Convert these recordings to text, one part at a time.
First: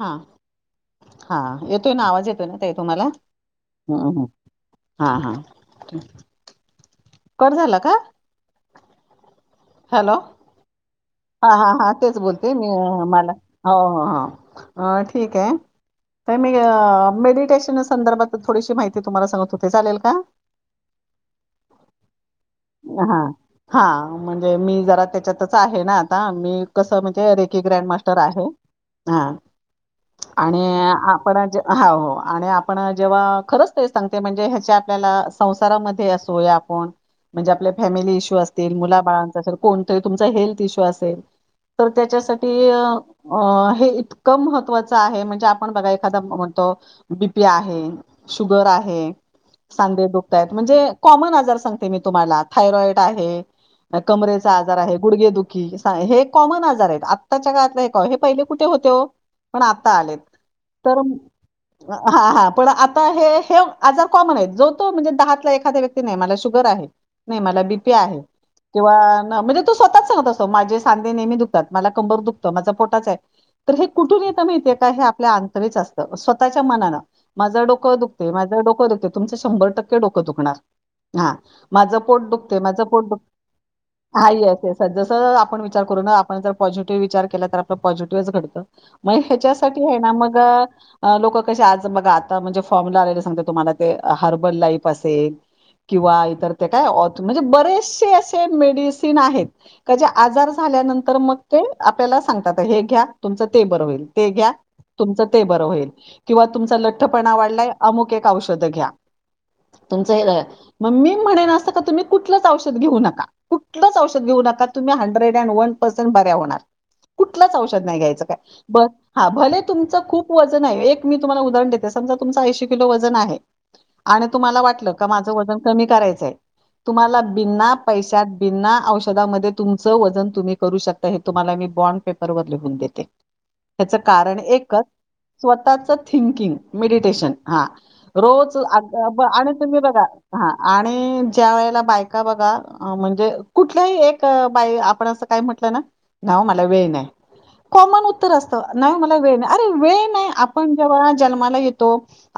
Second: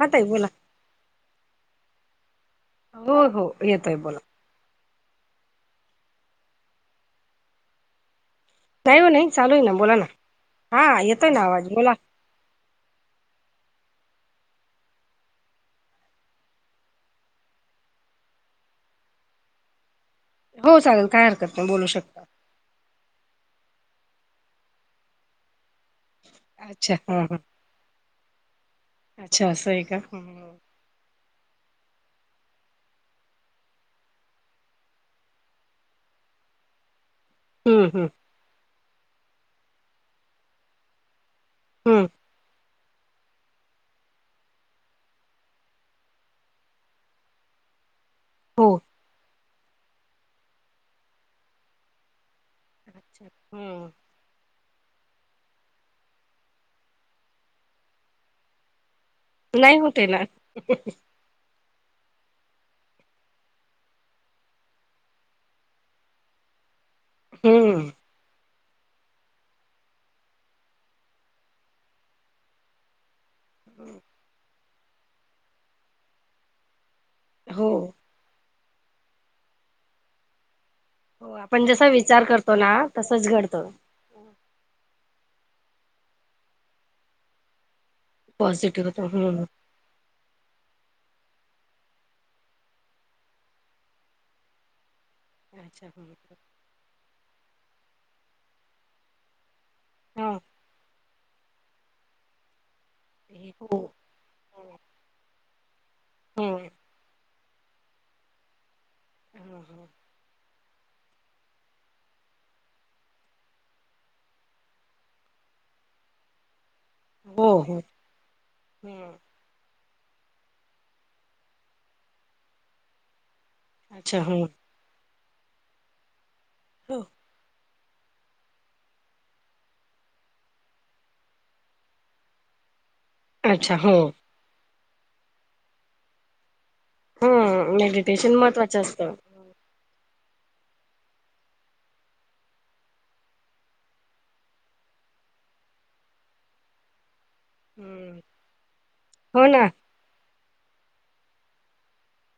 हा ताई बोला हा येतोय ना आवाज येतोय ना ताई तुम्हाला. हो हो येतोय बोला हा -हा. कट झाला का. नाही हो नाही चालू आहे ना, बोला ना हा येतोय. ना आवाज हा-हा-हा बोला तेच बोलते मी मला हो-हो-हो ठीक आहे. तर मी मेडिटेशन संदर्भात थोडीशी माहिती तुम्हाला सांगत होते, चालेल का. हो चालल, काही हरकत नही, बोलू शक हां हां, म्हणजे मी जरा त्याच्यातच, आहे ना. ता, मी अच्छा कसं हा म्हणजे, हा रेकी ग्रँड मास्टर आहे, हा. [unintelligible] आणि आ पण ज अहा, हो आणि आपण जेव्हा, खरंच तेच सांगते, म्हणजे ह्याच्या आपल्याला, संसारामध्ये असो, या कोन? म्हणजे आपले हम्म फॅमिली इशू असतील, मुलाबाळांचा [unintelligible] कोणतही, तुमचा हेल्थ इशू असेल तर, हम्म त्यांच्या साठी अ अ हे इतकं महत्त्वाचं आहे, म्हणजे आपण बघा, एखादा म्हणतो, बीपी आहे हो शुगर आहे, सांधे दुखतायत, म्हणजे कॉमन आजार सांगते, मी तुम्हाला. थायरॉइड अच्छा आहे, हम्म कमरेचा आजार आहे, गुडगेदुखी हे कॉमन आजार आहेत, आत्ताच्या काळात ल का, हे पहिले, कुठे होते? पण, नाही आता होते ना आलेत, तर म अ हा हा, पण आता हे, हे आजार कॉमन येत, जो तो, म्हणजे दहातला एखादा व्यक्ती, नही मला शुगर आहे. नही, मला बी हम्म पी आहे, किंवा ण, म्हणजे तो स्वतःच सांगत असतो, माझे खांदे नेहमी दुखतात, मला कंबर दुखतं, माझा पोटाचा य, तर हे कुठून येतं, माहिती ये का? हे आपल्या आं घरीचं असत, स्वतःच्या मनानं, माझं हो डोकं दु ते माझं डोकं दुखतं, तुमचं शंभर टक्के, डोकं दुखणार हो हां, आपण जसा माझं विचार पोट करतो दुखतंय, ना माझं पोट दुख तसंच घडतं हां, येस-येस, जस आपण विचार करू ना, आपण जर पॉझिटिव्ह विचार केला, तर आप त पॉझिटिव्हच घडतं, पॉझिटिव्ह होत म हम्म ह्याच्यासाठी, हे ना मग अं लोकं, कशे आज बघा आता, म्हणजे फॉर्मला आलेले सांगते, तुम्हाला ते हर्बल लाईफ असेल अच्छा किंवा इतर, ते काय औत्, म्हणजे बरेचशे अशे मेडिसीन, आहेत. का जे हा आजार झाल्यानंतर, मग ते आपल्याला सांगतात, हे घ्या तुमचं, ते हो बरं होईल ते घ्या, तुमचं ते बरं होईल, किंवा हम्म तुमचा लठ्ठपणा वाढलाय, अमुक एक औषध घ्या, हां हां. तुमचं हे [unintelligible] मं, मी म्हणेन असं का, तुम्ही कुठलंच औषध घेऊ नका, कुठलंच औषध घेऊ नका, तुम्ही हंड्रेड त्यानं वन परसेंट बऱ्या होणार, हो कुटलच हो औषध नाय घ्यायच काय, ब हम्म हां भले तुमचं खूप वजन हाये, एक मी तुम्हाला उदाहरण देते, समजा तुमंच ऐंशी किलो, वजन आहे. अच्छा आणि हो तुम्हाला वाटलं, का माझं वजन कमी करायचंय, तुम्हाला बिना पैशात, बिना औषधामध्ये, तुमचं वजन तुम्ही करू शकता, हे तुम्हाला मी बॉड पेपर वर, लिहून देते, अच्छा हो त्याचं कारण एकच स्वतःच थिंकिंग, मेडिटेशन, हां हम्म मेडिटेशन रोज, आ महत्त्वाचं असतं ब आणि तुम्ही बघा हा आणि ज्या वेळेला, बायका बघा, अ म्हंजे कुठल्याही, एक बाई आपण असं काय म्हटलं ना, नाय व मला वेळ नाय. कॉमन हम्म उत्तर असतं, नाय ओ, मला वेळ हो नाय, ना अरे वेळ नाई, आप आपण जेव्हा जल्माला येतो,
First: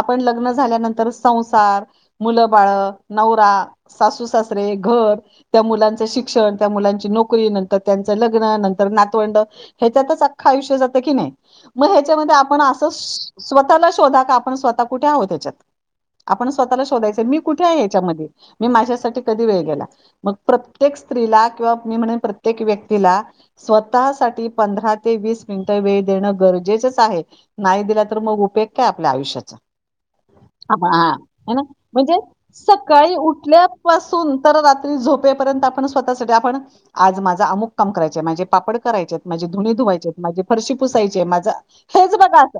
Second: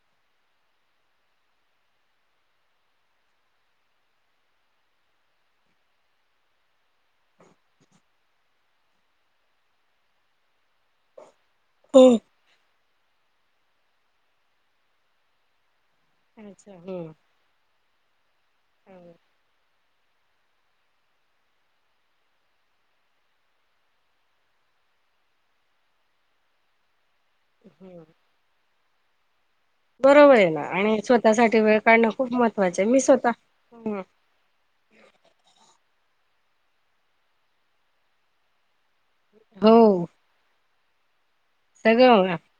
आपण लग्न झाल्यानंतर, संसार मुलं-बाळ, नवरा, सासू-सासरे, घर त्या मुलांचं शिक्षण, त्या मुलांची नोकरी, नंत् तं त्याचं लग्न, नंतर नातवंड, ह्याच्यातच अख्खं आयुष्य, जात की नाई? म ह्याच्यामधे आप आपण असं, स्वतःला शोधा का, आपण स्वतः कुठे आहोत ह्याच्यात? आपण अच्छा स्वतःला हम्म शोधायचं, मी कुठेय, ह्याच्यामधे मी माझ्यासाठी हम्म कधी वेळ गेला, मंग प्रत्येक स्त्रीला, किवा मी म्हणन प्रत् प्रत्येक व्यक्तीला स्वतः साठी पंधरा ते वीस मिनटं वेळ देणं गरजेचच आहे? नाई दिला तर मग उपेग काय आपल्या आयुष्याचा? बरोबर आहे ना आणि [unintelligible] है ना स्वतःसाठी वेळ काढणं म्हजे खूप महत्त्वाचं आहे मी सकाळी स्वतः उठल्या हम्म पासुन तर रात्री झोपेपर्यंत आपण स्वतःसाठी आपण आज माझं अमुक काम करायच माजे पापड. करायचेत माझी धुनी हो धुवायचेत माझी फरशी पुसायचीय माझ हेच सगळं बघा आता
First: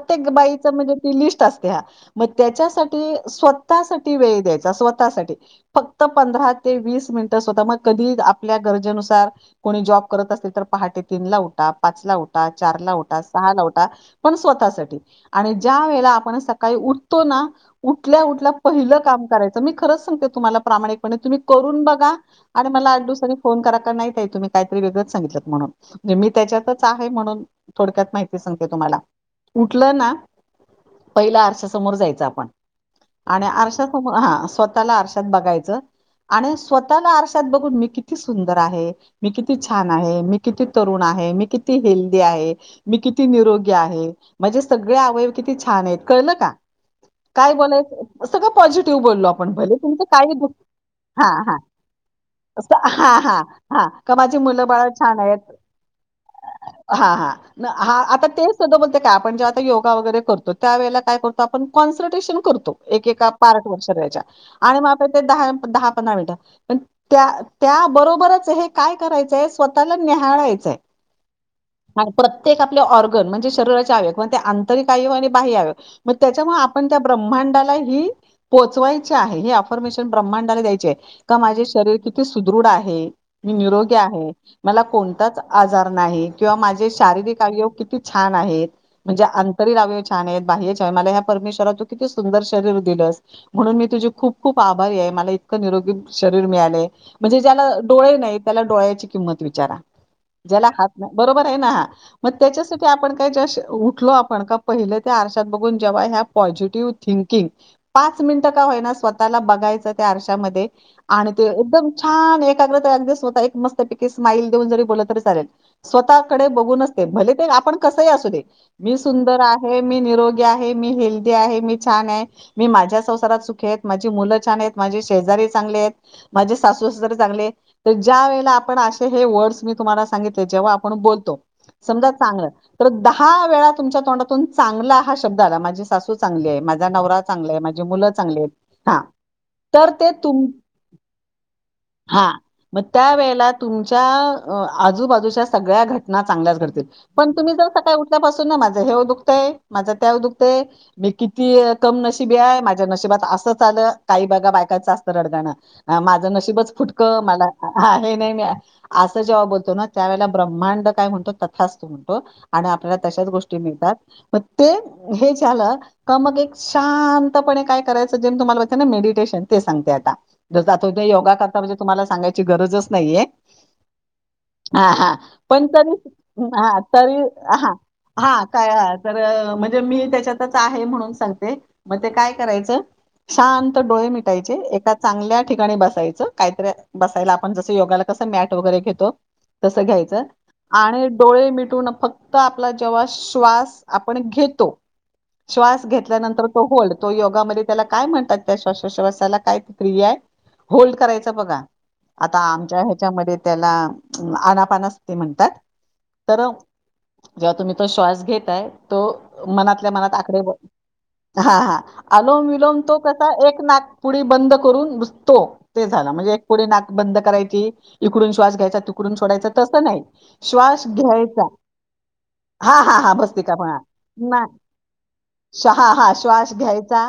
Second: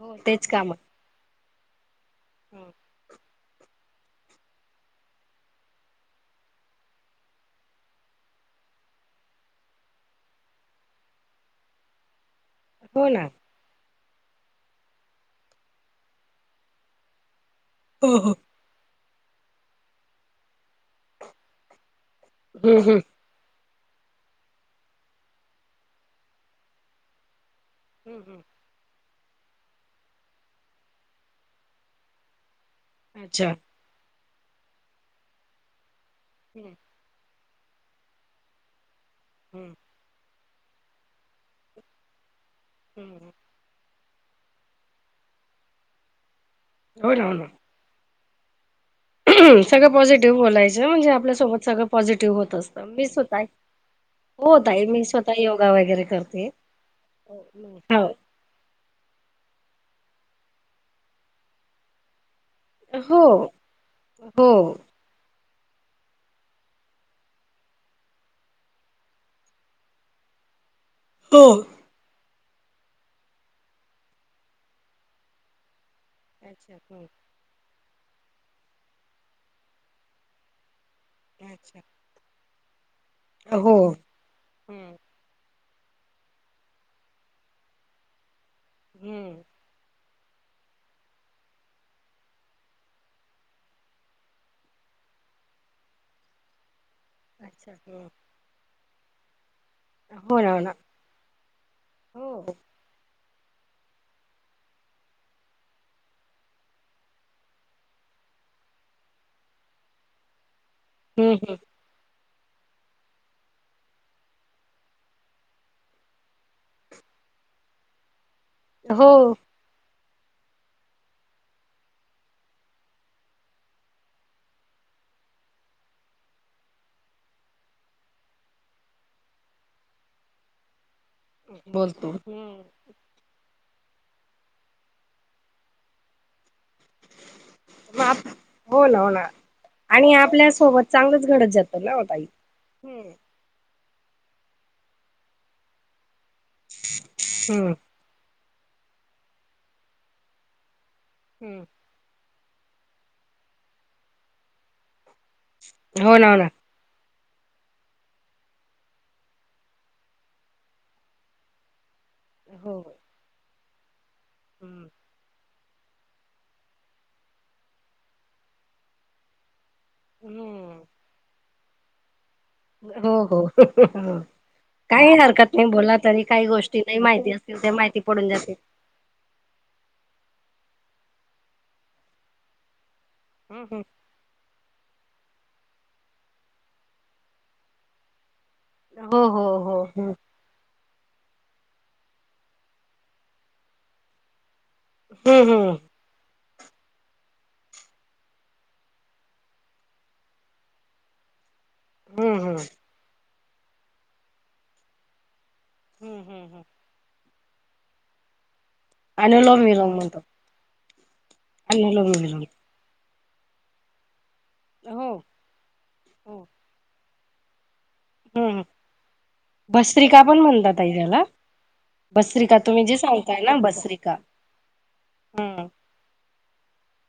हो तेच बाईच काम म्हजे ती लिस्ट असते हा म त्याच्यासाठी. टी स्वतःसाठी वेळ द्यायचा स्वतःसाठी. फक्त पंधरा ते वीस मिंनट स्वता मग कधी आपल्या गरजेनुसार. कोणी जॉब करत असेल तर पहाटे तीन ला उठा? पाच ला उठा चार ला हो उठा ना सहा ला उठा. पण स्वतःसाठी आणि ज्या वेळेला आपण सकाळी उठतो ना हो उठल्या हो उठल्या पहिलं काम करायचं मी खरंच सांगते तुम्हाला प्रामाणिकपणे तुम्ही करून बघा आणि हम्म मला हम्म आठ दिवसानी? फोन करा का नाई ताई तुमी कायतरी वेगळंच सांगितलंत म्हणून मी त्याच्यातच आहे म्हणून? थोड्यात हम्म माहिती हम्म सांग तुम्हाला उठलं ना पहिलं आरश्या समोर जायचं आपण? आणि अच्छा आरशासमोर हा स्वतःला आरशात बघायचं आणि हम्म स्वत ला आरशात बघून मी किती सुंदर आहे मी किती हम्म छान? मी किती तरुण आहे मी किती हेल्दी आहे मी किती हम्म निरोगी आहे? माजे सगळे आवयव किती छान आहेत कळलं का हो ना हो ना काय बोलायचं? सगळं पॉझिटिव्ह बोललो आपण भले सगळं तुमचं काही पॉझिटिव्ह दु बोलायच म्हणजे हा आपल्या हा सोबत सगळं पॉझिटिव्ह होतच. असं मी हा हा स्वताय हा का माझी मुलं बाळ छान आहेत वगैरे करते हा हा हा हो आता तेच [unintelligible] काय आपण जे आता योगा वैगेरे करतो त्यावेेळेला काय करतो आपण काॅन्संट्रेशन करतो. एकेका हो पार्टवर शरीराच्या हो आणि म आप ते दहा दहा पंधरा मिनिटं पण त्या त्याबरोबरच हे काय करायचंय स्वतःला निहाळायचंय. हो. हा प्रत्येक आपले ऑर्गन म्हणजे शरीराचे अवयव किंवा ते आंतरिक अवयव आणि बाह्य अवयव मग त्याच्यामुळे अच्छा आपण त्या हो ब्रह्मांडाला ही. की हम्म पोचवायचे आहे हे अफर्मेशन ब्रह्मांडाला द्यायचे आहे का माझे अच्छा शरीर कि ती सुदृढ आहे, मी हो निरोगी आहे, मला हम्म कोणताच आजार नाही किंवा माझे शारीरिक अवयव किती छान आहेत म्हणजे आं हम्म तरी अवयव छान आहेत बाह्य छान आहे मला ह्या परमेश्वरा तू किती सुंदर शरीर दिलंस म्हणून मी तुझी खूप खूप आभारी आहे मला इतकं निरोगी शरीर मिळालंय म्हणजे ज्याला अच्छा हम्म डोळे नाही त्याला डोळ्याची किंमत विचारा हो ना हो ज्याला ना हात नाही बरोबर आहे ना हो मग त्याच्यासा ठी आपण काय जसं उठलो आपण का पहिलं त्या आरशात बघून जेव्हा ह्या पॉझिटिव्ह थिंकिंग पाच मिनटं का होईना स्वतःला बघायचं त्या आरश्यामध्ये आणि हम्म ते हम्म एकदम छान एक लागलं तर अगदी स्वतः एक मस्तपैकी स्माईल देऊन जरी बोललं तरी चालेल. स्वतःकडे बघूनचं ते भले ते आपण कसंही असूदे मी हो सुंदर हाय हे मी निरोगी आहे, मी हेल्दी आहे, मी छान आहे. मी माझ्या संसारात सुखी आहेत, माझी मुलं छान आहेत, माझे शेजारी चांगले आहेत, माझे सासु सासरे चांगले आहेत. तर ज्या वेळेला आपण असे हे वर्ड्स मी तुम्हाला सांगितले जेव्हा आपण बोल तो समजा बोलतो चांगलं हम्म तर दा हा वेळा तुमच्या तोंडातून चांगला हा शब्द आला माझी सासू चांगली आहे माझ झा नवरा चांगलाय माझी मग मुलं आप- चांगली आहेत हो ना हा. हो ना तर ते आणि तुम आपल्या सोबत चांगलंच घडत जातं ना हो ताई. हम्म त्या वेळेला तुमच्या अ आजूबाजूच्या सगळ्या घटना चांगल्याच घड ते पण तुम्ही जर हम्म सकाळी उठल्यापासून ना माझं हेव दुखतंय माझं त्याव दुखतंय मी किती हम्म कम नशिबी आहे माझ्या नशिबात असंच आलं काही बघा बायकांचा अस तं रडगा ना हो ना माझं हो ना नशीबच फुटकं मला हा हे नाही मी असं जेव्हा बोलतो ना त्यावेेळेला ब्रह्मांड काय म्हणतो तथास्तु तो आणि हो आपल्याला तशाच गोष्टी मिळतात म ते हम्म हे झालं का मग एक शांतपणे काय करायचं जे मी तुम्हाला बोलते ना मेडिटेशन ते सांगते आता ते हम्म जातो तो योगा करता म्हणजे तुम्हाला सांगाय ची गरजचं हो नाही आहे. हो हो. काही आहा हरकत पण नाही तरी बोला काही हा गोष्टी नाही तरी माहिती असतील हा त्या माहिती पडून हा जातील काय अ तर म्हणजे मी त्याच्यातच आहे म्हणून सांगते म ते काय करायचं हम्म, शांत हम्म. डोळे मिटायचे एका चांगल्या ठिकाणी बसायचं काहीतरी बसायला आपण जसं योगाला कसं मॅट वगैरे घेतो हो हो हो तसं हम्म घ्यायचं आणि डोळे मिटून फक्त आपला जेव्हा श्वास आपण घेतो हम्म श्वास हम्म घेत ल्यानंतर तो होल्ड, तो योगामध्ये त्याला काय म्हणतात त्या श्वासोश्वासाला काय क्रिया आहे? होल्ड करायचा बघा. आता हम्म हम्म आमच्या ह्याच्यामध्ये त्याला आनापाणाच ते म्हणतात हम्म, तर हम्म. जेव्हा तुम्ही तो श्वास घेताय तो अनुलोम मनातल्या विलोम मनात म्हणतो आकडे बो हा हा आलोम विलोम तो कसा आहे एक नाकपुडी बंद करून हो बुसतो ते झालं म्हणजे हो एक पुडी नाक बंद करायची इकडून हम्म श्वास घ्यायचा तिकडून सोडायचा तसं नाही भस्त्रिका पण म्हणतात श्वास आई त्याला घ्यायचा भस्त्रिका हा तुम्ही जे हा हा सांगताय भस्तिका ना पण हाय भस्त्रिका नाय हम्म शा हा हा श श्वास घ्यायचा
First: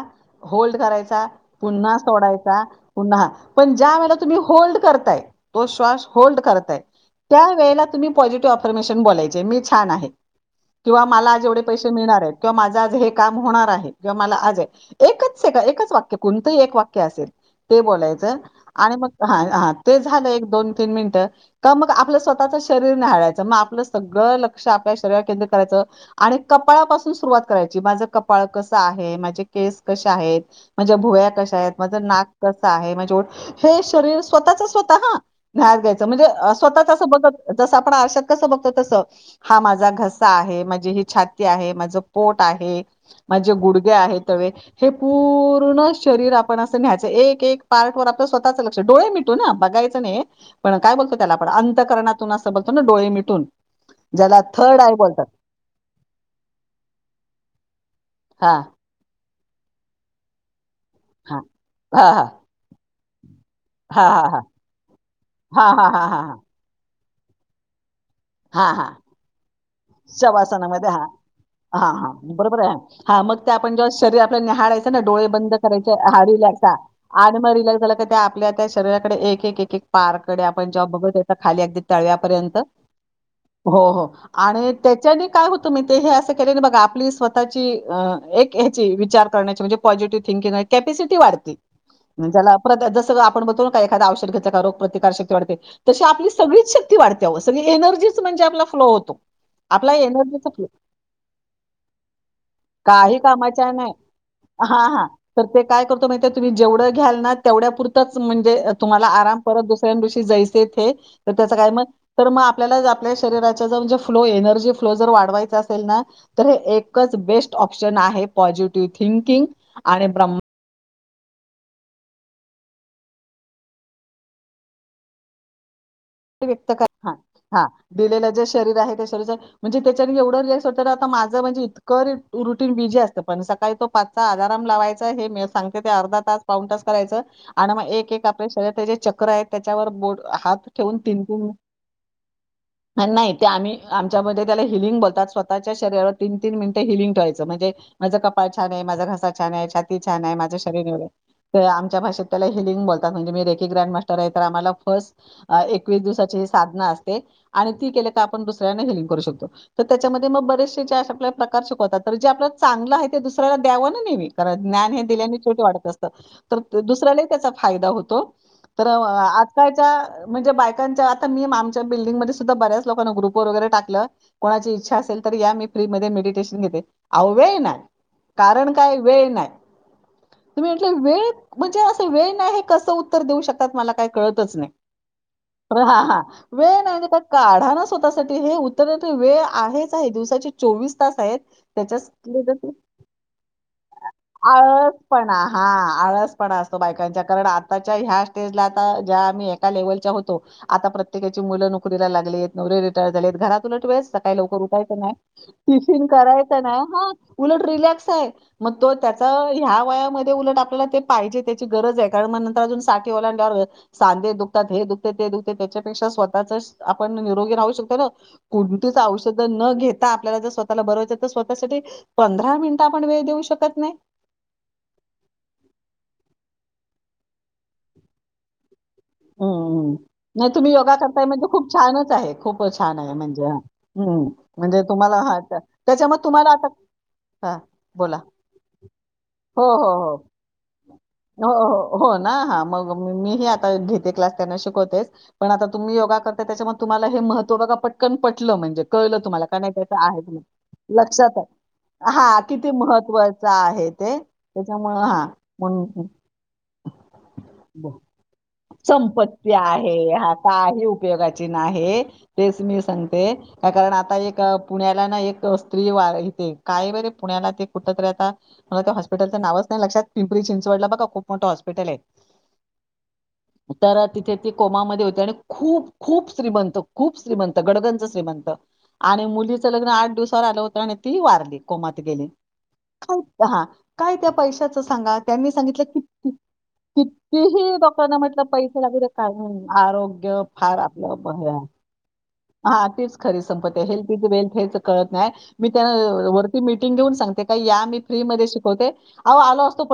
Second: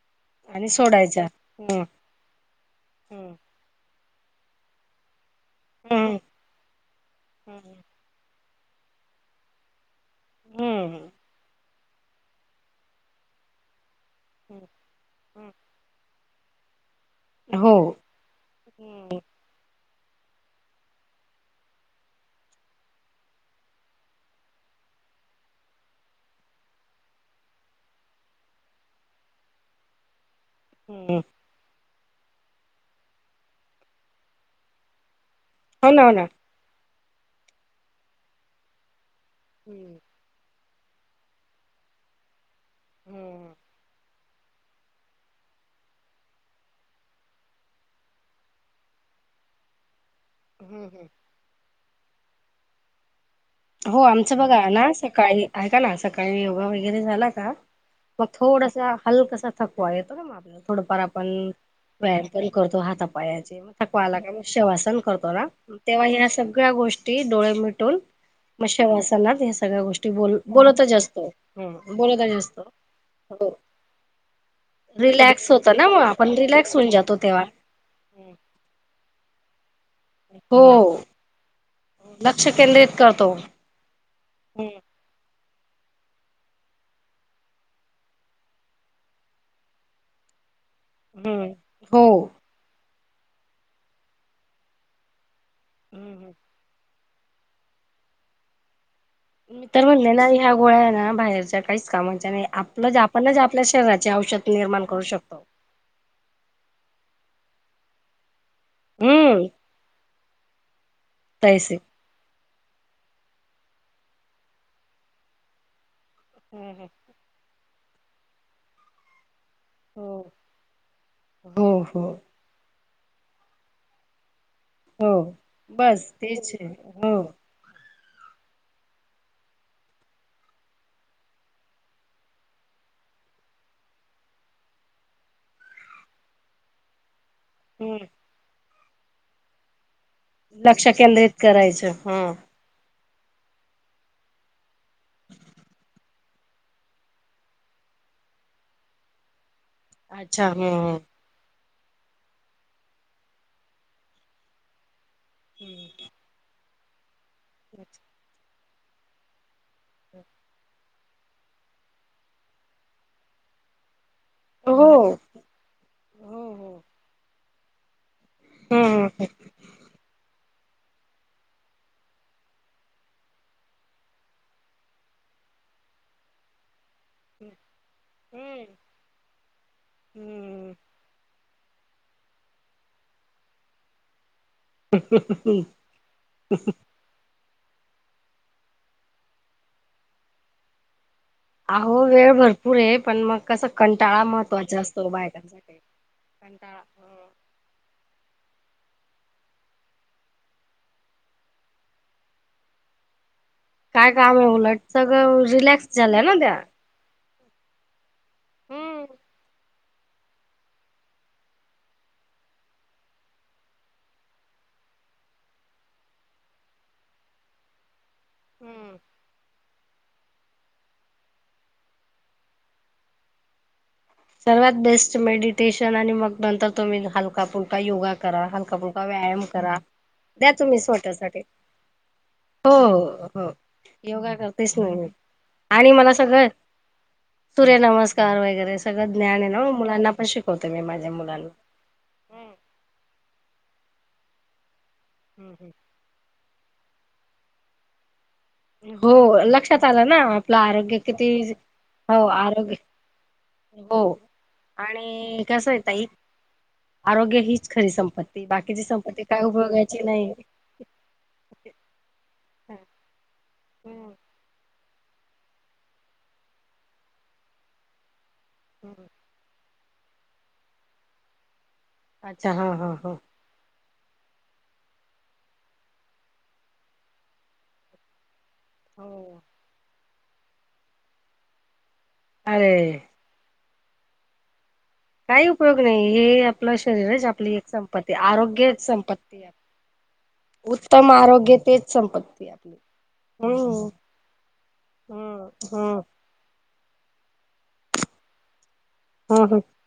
आणि होल्ड सोडायच्या करायचा हम्म पुन्हा सोडायचा पुन्हा पण ज्या वेळेला तुम्ही होल्ड करताय तो श्वास हम्म होल्ड करताय त्या हम्म वेळेला तुम्ही पॉजितिव अफरमेशन बोलायचे मी छान आहे किंवा हम्म मला जेवढे पैशे मिळणार आहेत किंवा माझं आज हे काम होणार आहे किंवा मला आज आहे एकच सेक एकच वाक्य कोणतही एक वाक्य असेल हो ते बोलायचं आणि मग हाय हा ते झालं एक दोन तीन मिनिटं. तव्हा मग आपलं स्वतःच शरीर नाही निहाळायचं म आपलं सगळं लक्ष आपल्या शरीरावर केंद्रित करायचं. आणि कपाळापासून सुरुवात करायची माझं कपाळ कसं आहे माझे केस कशे आहेत माझ्या हम्म भुव्या कशा आहेत माझं नाक कसं आहे म्हणजे ओठ हे शरीर स्वतःचा स्वत हा न्यास हो ना घ्यायचं हो म्हणजे ना स्वतःच असं बघत जसं आपण आरशात कसं बघतो तसं हा माझा हम्म घस सा आहे, माझी ही छाती आहे, माझं पोट आहे, माझे गुडगे आहे तवे हे पूर्ण शरीर आपण असं न्याहायचं एक एक पार्ट वर आपलं स्वतःच ल क्ष डोळे मिटून हा बघायचं नाही पण काय हम्म बोलतो त्याला आपण अंतकरणातून असं बोलतो ना डोळे मिटून. हो आमचं ज्याला बघा थर्ड ना आय बोलतात सकाळी ऐका ना सकाळी योगा वगैरे झाला का मग हा थोडासा हलका सा थकवा येतो ना म आपल्या थोडंफार आपण हा हा व्यायाम हा पण करतो हातपायाचे म थकवा हा आला हा का हा मग शेवासन ना हा हा तेव्हा हा ह्या हा सगळ्या गोष्टी डोळे मिटून म शवासला व्यस शवासनामध्ये हा हा हम्म हा बोलतच बरोबर असतो आहे हा मग ते आपण जेव्हा शरीर आपल्या निहाळाय च ना डोळे रिलॅक्स बंद होत ना करायचे [unintelligible] मग आपण रिलॅक्स होऊन जातो आणि तेव्हा मग रिलक्स झाला का त्या आपल्या त्या शरीराकडे एक एक एक पार्टकडे हो आपण जेव्हा बघत खाली अगदी लक्ष तळव्यापर्यंत. केंद्रित करतो हो हो हम्म आणि त्या. त्यानी काय होतो माहीतेय ते हे असं केले बघा आपली स्वतःची एक ह्याची विचार करण्याची म्हणजे. पॉजीटीव्ह थिकिंग हाय. कॅपॅसिटी हम्म वाढती, हो म्ह ज्याला जसं आपण म्हणतो ना का एखादा औषध घेतच का रोग प्रतिकार शक्ती वाढते‌. तशी आपली हम्म सगळीच शक्ती वाढतेव सगळी एनर्जी म्हणजे आपला फ्लो होतो. मी तर आपला म्हणले ना एनर्जीचा ह्या फ्लो गोळ्या ना बाहेरच्या काहीच कामाच्या नाही आपलं काही आपणच आपल्या कामाच्या नाही शरीराचे औषध. निर्माण हां, करू हां. शकतो. तर ते काय करतो माहिती आहे तुम्ही जेवढं घ्याल ना तेवढ्या पुरंतच म्हणजे. तुम्हाला आराम हम्म परत दुसऱ्या दिवशी जायसे थे तर त्याचं काय तैसे मग. तर मग आपल्याला आपल्या शरीराच्या जर म्हणजे फ्लो एनर्जी फ्लो जर वाढवायचा असेल ना. तर हे हम्म हम्म. एकच बेस्ट ऑप्शन आहे पॉझिटिव्ह थिंकिंग. आणि हो ब्रह्मा हो हो. हो बस. तेच आहे व्यक्त क ह हो. हा दिलेलं जे शरीर आहे त्या शरीर. म्हणजे त्याच्या एवढं रिलक्स वाटतं ना आता माझं म्हणजे इतकं रुटीन बीजी असत पण सकाळी त पाचचा अलार्म लावायचा हे मी सांगते ते अर्ध तास पाऊन तास करायच. आणि मग हम्म. एक एक आपल्या शरीरचे जे चक्र आहेत त्याच्यावर बोट हात- लक्ष केंद्रित करायचं हा. ह नाही ते आम्ही आमच्यामध्ये त्याला हिलिंग बोलतात स्वतःच्या शरीरा तीन तीन मिनटे हिलिंग ठेवायच म्हणजे माझ कपाळ छान आहे, माझा घसा छान आहे, छाती ती छान आहे, अच्छा माझ्या शरीरा हम्म. व आमच्या भाषेत त्याला हिलिंग बोलतात म्हणजे मी रेकी ग्रँडमास्टर आहे तर आम्हाला फर्स्ट. एकवीस दिवसाची साधनां असते आणि ती केले का आपण दुसऱ्यांना हेलिंग करू शकतो. तर त्याच्यामध्ये मग बरेचसे जे आपले प्रकार शिकवतात तर जे आपल्याला चांगलं आहे ते दुसऱ्याला द्यावं ना नेहमी. कारण हो हो ज्ञान हे दिल्याने थोडी वाढत असतं तर हो दुसऱ्यालाही त्याचा फायदा होतो. तर हम्म हम्म. आजकालच्या. म्हणजे बायकांच्या आता मी आमच्या बिल्डिंगमध्ये सुद्धा बऱ्याच लोकांना ग्रुप वगैरे टाकलं. कोणाची इच्छा असेल तर या मी फ्री मध्ये मेडिटेशन घेते. अहो वेळ नाही कारण काय वेळ नाही तु्ही हम्म म्हटलं वेळ- म्हणजे असं वेळ नाही कसं उत्तर देऊ शकतात मला काय कळतच नाही ह हम हम. हा हा वेळ नाही आणि काय काढा ना स्वतःसाठी हे उत्तर वेळ आहे आहेच काय दिवसाचे चोवीस तास आहेत. अहो त्याच्या वेळ साठी, भरपूर आहे पण मग कसं कंटाळा महत्त्वाचा आळस असतो पणा हा बायकांसाठी. आळसपणा. आळस पणा असतो कंटाळा बायकांचा हं. कारण आताच्या ह्या स्टेजला आता ज्या आम्ही एका लेवल च्या होतो. आता प्रत्येकाच्या मुलं नोकरीला लागलेत नवरे रिटायर झालेत. तुला ट्रेस काय सकाळी काम आहे लवकर उलट उठायचं नाही सगळं रिलॅक्स टिफिन झाल्या ना त्या. करायचा नाही. उलट रिलॅक्स आहे मग तो हम्म त्याचा ह्या वयामध्ये उलट आप पाहिजे त्याची गरज आहे, कारण मग नंतर अजून साठी ओलांडल्यावर आणि सांधे दुखतात हे दुखतं ते दुखत त्याच्यापेक्षा स्वतः आपण निरोगी राहू शकतो ना हम्म. कोणतीच औषध न घेता. आता आपल्याला जर स्वतःला बर व्हायच तर स्वतःसाठी पंधरा मिनिटं आपण वेळ देऊ शकत नाही. सर्वात बेस्ट मेडिटेशन आणि मग नंतर तुम्ही हलका फुलका योगा करा हलका फुलका व्यायाम हं, करा हं. नाही द्या तुम्ही योगा करताय स्वतःसाठी, म्हणजे खूप छानच आहे. खूप हो छान आहे हो म्हणजे हो हां. हं. योगा करतेच म्हणजे नाही मी तुम्हाला हां, त्या आणि मला त्याच्यामुळे सगळं ज्ञान आहे तुम्हाला आता हां, बोला. सूर्यनमस्कार वगैरे सगळं ज्ञाान आहे हो, ना मग हो, मुलांना हो. पण शिकवते मी माझ्या हो, मुलांना. हो ना हा मग मी ही आता घेते क्लास त्यांना शिकवतेच. पण आता तुम्ही योगा करताय त्याच्यामुळे आता तुम्हाला हे महत्व बघा प टकन पटलं म्हणजे हो कळलं तुम्हाला काय ना लक्षात कायतर आलं आहेच म्हणून आपलं आरोग्य किती लक्षात आहे. हो हां किती आरोग्य महत्वाच आहे हो ते त्याच्यामुळं.. हा आणि कसं आहे ताई म्हणून आरोग्य हीच बोला. खरी संपत्ती बाकीची संपत्ती काय आहे, उपयोगायची हा नाही. काही उपयोगाची नाही तेच मी सांगते. का कारण हम्म, आता एक ह पुण्याला ना एक स्त्री वा इथे काय बरे पुण्याला ते कुठं तरी आता मला त्या हम्म. हॉस्पिटल नावच नाही लक्षात पिंपरी चिंचवडला बघा खूप मोठं हॉस्पिटल आहे. अच्छा... हा हा हा.. तर तिथे ती कोमामध्ये होती. आणि खूप खूप श्रीमंत, खूप श्रीमंत गडगंच श्रीमंत. आणि हो मुलीचं लग्न आठ दिवसावर आलं होतं आणि ती वारली कोमात गेली. अरेरे... हा काय त्या पैशाच सांगा काही त्यांनी उपयोग सांगितलं कि नाही हे आपलं शरीरच आपली एक कितीही डॉ संपत्ती म्हटलं पैसे आरोग्यच लागू संपत्ती आहे. कार आरोग्य फार उत्तम आपलं आरोग्य महत् तेच संपत्ती आपली हा तीच खरी संपत हाय. हम्म हेल्थ इज वेल्थ हेच कळत न्हाय हम्म मी त्याना हम्म वरती मीटिंग घेऊन सांगते का या कि मी फ्री मध्ये शिकवते. अहो हम्म हम्म. आलॊ असतो पण